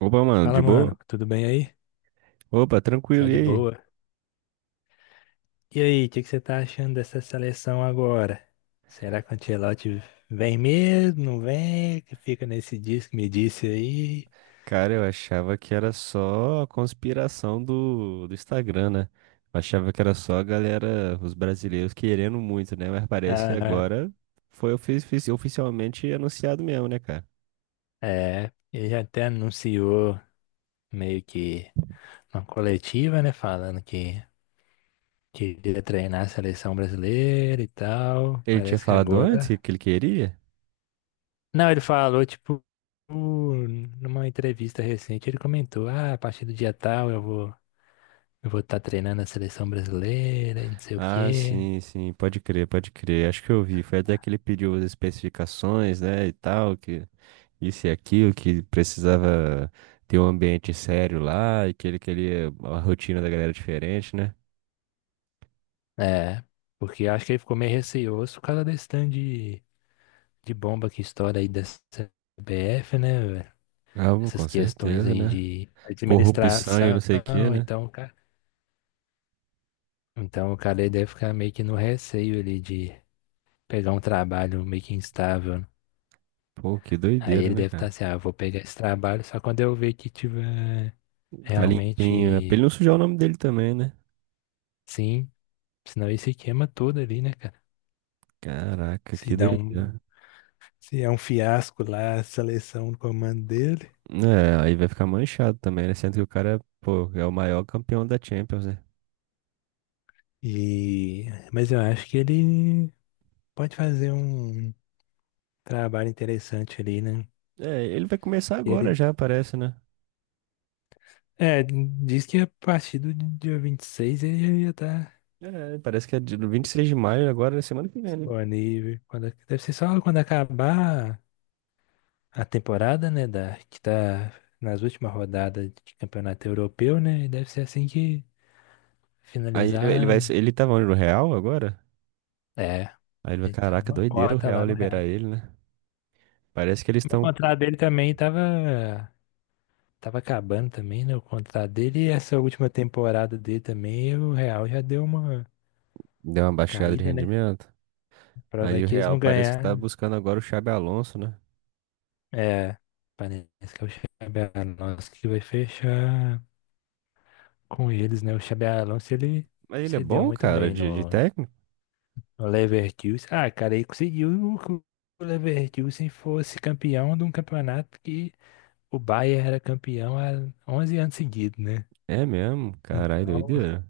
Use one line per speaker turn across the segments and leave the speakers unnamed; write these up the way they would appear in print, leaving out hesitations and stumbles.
Opa, mano, de
Fala,
boa?
mano, tudo bem aí?
Opa, tranquilo,
Tá
e
de
aí?
boa? E aí, o que que você tá achando dessa seleção agora? Será que o Ancelotti vem mesmo? Não vem? Que fica nesse disco, me disse aí.
Cara, eu achava que era só a conspiração do Instagram, né? Eu achava que era só a galera, os brasileiros querendo muito, né? Mas parece que
Aham.
agora foi oficialmente anunciado mesmo, né, cara?
É, ele já até anunciou meio que uma coletiva, né? Falando que queria treinar a seleção brasileira e tal.
Ele tinha
Parece que
falado antes que
agora.
que ele queria?
Não, ele falou, tipo, numa entrevista recente, ele comentou: ah, a partir do dia tal eu vou estar treinando a seleção brasileira e não sei o
Ah,
quê.
sim, pode crer, pode crer. Acho que eu vi. Foi até que ele pediu as especificações, né, e tal, que isso e aquilo, que precisava ter um ambiente sério lá, e que ele queria uma rotina da galera diferente, né?
É, porque acho que ele ficou meio receoso por causa desse tanto de bomba que estoura aí da CBF, né, velho?
Ah, bom, com
Essas questões
certeza,
aí
né?
de
Corrupção e não
administração,
sei o que, né?
então, o cara aí deve ficar meio que no receio ali de pegar um trabalho meio que instável. Né?
Pô, que
Aí
doideira,
ele
né,
deve estar
cara?
assim, ah, eu vou pegar esse trabalho só quando eu ver que tiver
Tá limpinho, né? Pra ele
realmente
não sujar o nome dele também, né?
sim, senão ele se queima todo ali, né, cara?
Caraca,
Se
que
dá um
doideira.
Se é um fiasco lá a seleção do comando dele.
É, aí vai ficar manchado também, né? Sendo que o cara, pô, é o maior campeão da Champions, né?
E... Mas eu acho que ele pode fazer um trabalho interessante ali, né?
É, ele vai começar
E
agora
Ele...
já, parece, né?
É, diz que a partir do dia 26 ele já tá
É, parece que é do 26 de maio agora, na semana que vem, né?
disponível. Quando... Deve ser só quando acabar a temporada, né? Da... Que tá nas últimas rodadas de campeonato europeu, né? E deve ser assim que
Aí ele
finalizar.
vai, ele tava onde, no Real agora?
É,
Aí ele vai,
então
caraca,
uma
doideira o
cota
Real
lá no
liberar
Real.
ele, né? Parece que eles
O
estão.
contrato dele também tava acabando também, né, o contrato dele e essa última temporada dele também, o Real já deu uma
Deu uma baixada de
caída, né?
rendimento. Aí o
Provavelmente eles
Real
não
parece que tá
ganharam.
buscando agora o Xabi Alonso, né?
É, parece que é o Xabi Alonso que vai fechar com eles, né? O Xabi Alonso, ele
Mas ele é
se deu
bom,
muito
cara,
bem
de
no,
técnico?
no Leverkusen. Ah, cara, ele conseguiu que o Leverkusen fosse campeão de um campeonato que o Bayern era campeão há 11 anos seguidos, né?
É mesmo, caralho,
Então,
doideira.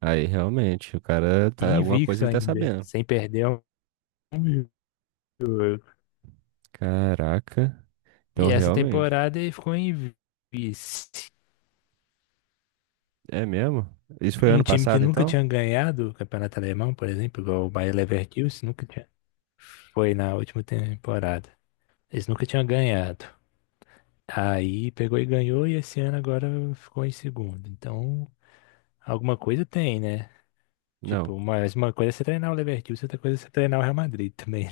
Aí realmente, o cara
e
tá. Alguma coisa
invicto
ele tá
ainda,
sabendo.
sem perder um jogo.
Caraca. Então
E essa
realmente.
temporada ele ficou em vice.
É mesmo? Isso foi
Um
ano
time que
passado,
nunca
então?
tinha ganhado o Campeonato Alemão, por exemplo, igual o Bayer Leverkusen, nunca tinha. Foi na última temporada. Eles nunca tinham ganhado. Aí pegou e ganhou, e esse ano agora ficou em segundo. Então, alguma coisa tem, né?
Não.
Tipo, mas uma coisa é você treinar o Leverkusen, outra coisa é você treinar o Real Madrid também.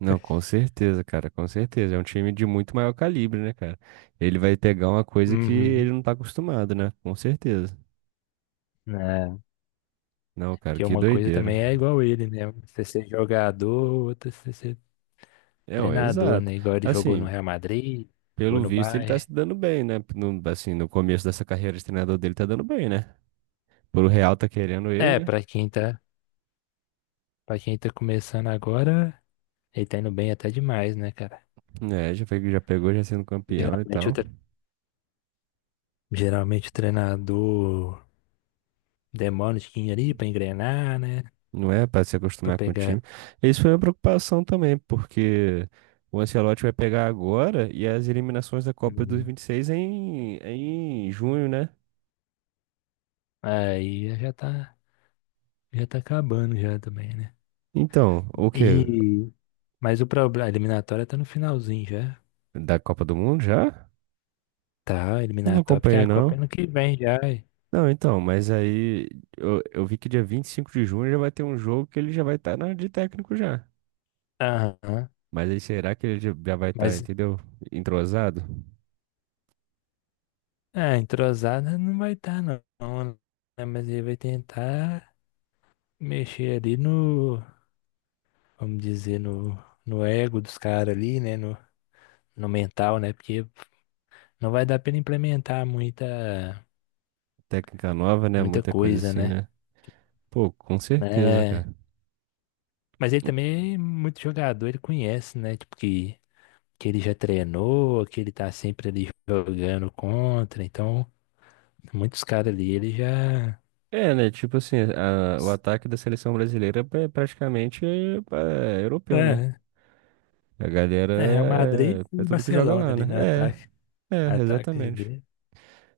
Não, com certeza, cara, com certeza. É um time de muito maior calibre, né, cara? Ele vai pegar uma coisa que
Uhum.
ele não tá acostumado, né? Com certeza.
É,
Não, cara,
que é
que
uma coisa
doideira.
também é igual ele, né? Você ser jogador, outra você ser
Não,
treinador,
exato.
né? Igual ele jogou no
Assim,
Real Madrid, jogou
pelo
no
visto ele tá
Bayern.
se dando bem, né? No, assim, no começo dessa carreira de treinador dele tá dando bem, né? Pelo Real tá querendo
É,
ele,
para quem tá começando agora, ele tá indo bem até demais, né, cara?
né? É, já foi, já pegou, já sendo campeão e
Geralmente
tal.
o treinador demora um tiquinho ali pra engrenar, né?
Não é pra se
Pra
acostumar com o time.
pegar.
Isso foi uma preocupação também, porque o Ancelotti vai pegar agora e as eliminações da Copa dos
Uhum.
26 é em junho, né?
Aí já tá acabando já também, né?
Então, o quê?
E, mas o problema, a eliminatória tá no finalzinho já.
Da Copa do Mundo já?
Tá, a
Eu não
eliminatória, porque
acompanhei,
a Copa é
não.
ano que vem já.
Não, então, mas aí eu vi que dia 25 de junho já vai ter um jogo que ele já vai estar na de técnico já.
Aham.
Mas aí será que ele já vai estar,
Mas
entendeu? Entrosado?
Ah, entrosada não vai estar, não, não, né? Mas ele vai tentar mexer ali vamos dizer, no ego dos caras ali, né? No, no mental, né? Porque não vai dar pra ele implementar muita,
Técnica nova, né?
muita
Muita coisa
coisa,
assim,
né?
né? Pô, com certeza,
né?
cara.
Mas ele também é muito jogador, ele conhece, né? Tipo, que ele já treinou, que ele tá sempre ali jogando contra. Então, muitos caras ali, ele já.
É, né? Tipo assim, o ataque da seleção brasileira é praticamente é europeu, né?
É,
A galera
é, Real Madrid
é
e
tudo que joga
Barcelona
lá,
ali
né?
no ataque. Ataque
Exatamente.
de.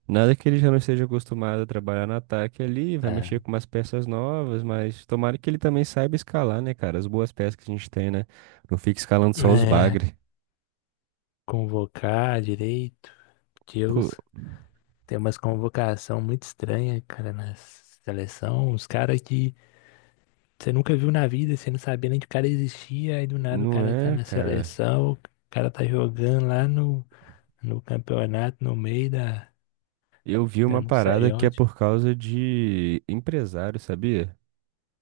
Nada que ele já não esteja acostumado a trabalhar no ataque ali, vai mexer
Tá.
com umas peças novas, mas tomara que ele também saiba escalar, né, cara? As boas peças que a gente tem, né? Não fica escalando só os
É,
bagre.
convocar direito.
Pô,
Deus, tem umas convocação muito estranha, cara, na seleção. Os caras que você nunca viu na vida, você não sabia nem que o cara existia, aí do nada o
não
cara tá
é,
na
cara.
seleção, o cara tá jogando lá no campeonato, no meio
Eu vi
da
uma
não
parada
sei
que é
onde.
por causa de empresário, sabia?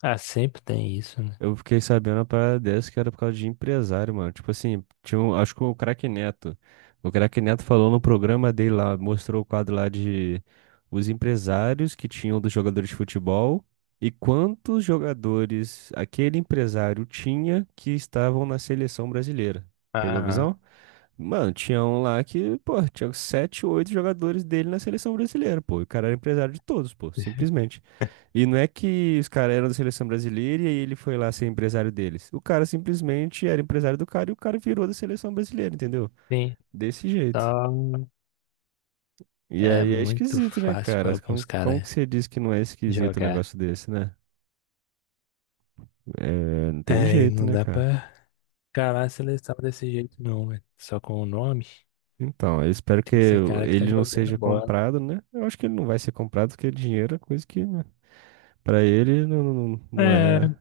Ah, sempre tem isso, né?
Eu fiquei sabendo uma parada dessa que era por causa de empresário, mano. Tipo assim, tinha um, acho que o Craque Neto. O Craque Neto falou no programa dele lá, mostrou o quadro lá de os empresários que tinham dos jogadores de futebol e quantos jogadores aquele empresário tinha que estavam na seleção brasileira. Pegou a
Aham.
visão? Mano, tinha um lá que, pô, tinha sete, oito jogadores dele na seleção brasileira, pô. E o cara era empresário de todos, pô, simplesmente. E não é que os caras eram da seleção brasileira e aí ele foi lá ser empresário deles. O cara simplesmente era empresário do cara e o cara virou da seleção brasileira, entendeu?
Sim,
Desse jeito.
só
E
é
aí é
muito
esquisito, né,
fácil pra
cara? Como,
alguns
como que
caras
você diz que não é esquisito um
jogar.
negócio desse, né? É, não tem
É, e
jeito,
não
né,
dá
cara?
pra Cara, a seleção desse jeito não, velho. Só com o nome.
Então, eu espero que
Tem que ser cara que tá
ele não
jogando
seja
bola.
comprado, né? Eu acho que ele não vai ser comprado, porque é dinheiro é coisa que, né? Pra ele não, não
É,
é,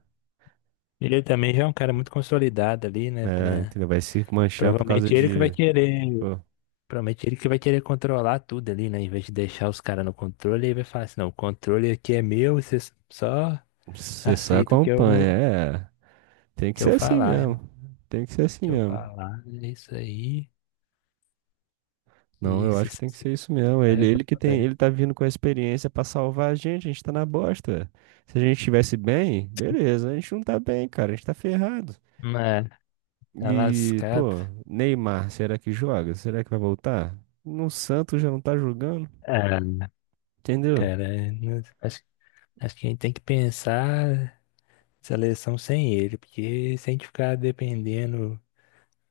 ele também já é um cara muito consolidado ali, né?
né,
Pra...
entendeu? Vai se manchar por causa
Provavelmente ele que vai
de,
querer.
pô,
Provavelmente ele que vai querer controlar tudo ali, né? Em vez de deixar os caras no controle, ele vai falar assim, não, o controle aqui é meu, vocês só
você só
aceitam o que eu,
acompanha, é, tem que
que eu
ser assim
falar,
mesmo,
irmão. O
tem que ser assim
Que eu
mesmo.
falar, é isso aí.
Não,
E
eu
se,
acho que
se,
tem que
se
ser isso mesmo.
vai
Ele que tem,
resolver.
ele tá vindo com a experiência pra salvar a gente tá na bosta, velho. Se a gente estivesse bem, beleza, a gente não tá bem, cara, a gente tá ferrado.
Mas, tá
E,
lascado.
pô, Neymar, será que joga? Será que vai voltar? No Santos já não tá jogando,
Ah,
entendeu?
cara, acho que a gente tem que pensar seleção sem ele, porque se a gente ficar dependendo,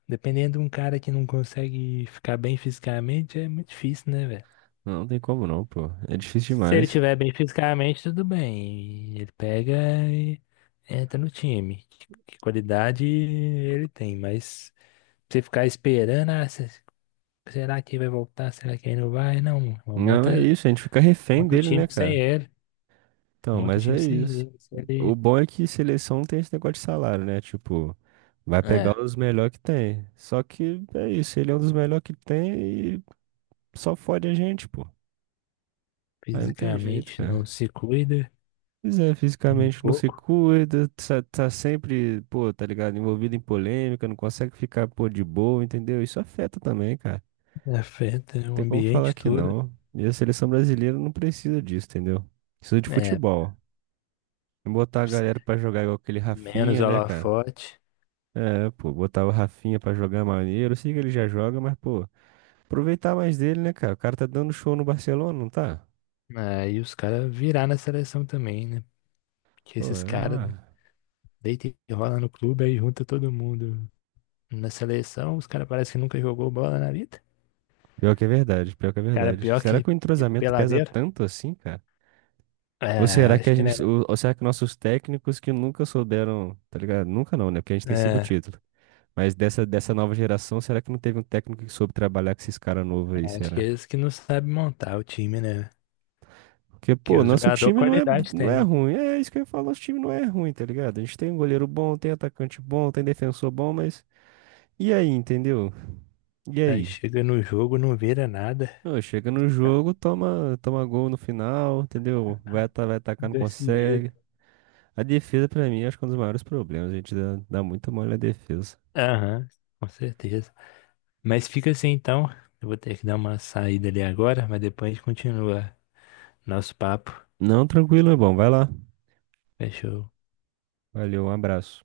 dependendo de um cara que não consegue ficar bem fisicamente, é muito difícil, né, velho?
Não, não tem como não, pô. É difícil
Se ele
demais.
estiver bem fisicamente, tudo bem. Ele pega e entra no time. Que qualidade ele tem, mas você ficar esperando, ah, será que vai voltar? Será que ele não vai? Não, mano.
Não, é isso, a gente fica refém
Monta o
dele,
time
né,
sem
cara?
ele.
Então,
Monta o
mas é
time sem
isso.
ele. Se
O
ele,
bom é que seleção não tem esse negócio de salário, né? Tipo, vai pegar
é,
os melhores que tem. Só que é isso, ele é um dos melhores que tem e só fode a gente, pô. Aí não tem jeito,
fisicamente não
cara.
se cuida.
Pois é,
Tem um
fisicamente não se
pouco,
cuida, tá, tá sempre, pô, tá ligado? Envolvido em polêmica, não consegue ficar, pô, de boa, entendeu? Isso afeta também, cara. Não
afeta o
tem como falar
ambiente
que
todo.
não. E a seleção brasileira não precisa disso, entendeu? Precisa de
É,
futebol. Botar a galera
precisa
pra jogar igual aquele
menos
Rafinha, né, cara?
holofote.
É, pô, botar o Rafinha pra jogar é maneiro. Eu sei que ele já joga, mas, pô, aproveitar mais dele, né, cara? O cara tá dando show no Barcelona, não tá?
Aí os caras virar na seleção também, né? Porque
Pô,
esses
é,
caras
uma-
deita e rola no clube, aí junta todo mundo na seleção. Os caras parecem que nunca jogou bola na vida.
pior que é verdade, pior que é
Cara
verdade.
pior
Será que o
que
entrosamento pesa
peladeiro.
tanto assim, cara? Ou
É,
será que a
acho que né?
gente, ou será que nossos técnicos que nunca souberam, tá ligado? Nunca não, né? Porque a gente tem cinco
É,
títulos. Mas dessa nova geração, será que não teve um técnico que soube trabalhar com esses caras novos aí,
acho que é
será?
eles que não sabem montar o time, né?
Porque,
Porque
pô,
os
nosso
jogadores
time não é,
qualidade
não é
tem.
ruim. É isso que eu ia falar, nosso time não é ruim, tá ligado? A gente tem um goleiro bom, tem atacante bom, tem defensor bom, mas. E aí, entendeu? E
Aí
aí?
chega no jogo, não vira nada.
Ô, chega no jogo, toma, toma gol no final, entendeu? Vai, vai atacar, não
Desse
consegue.
jeito.
A defesa, pra mim, acho que é um dos maiores problemas. A gente dá muito mole na defesa.
Aham, com certeza. Mas fica assim então. Eu vou ter que dar uma saída ali agora, mas depois a gente continua nosso papo.
Não, tranquilo, é bom. Vai lá.
Fechou.
Valeu, um abraço.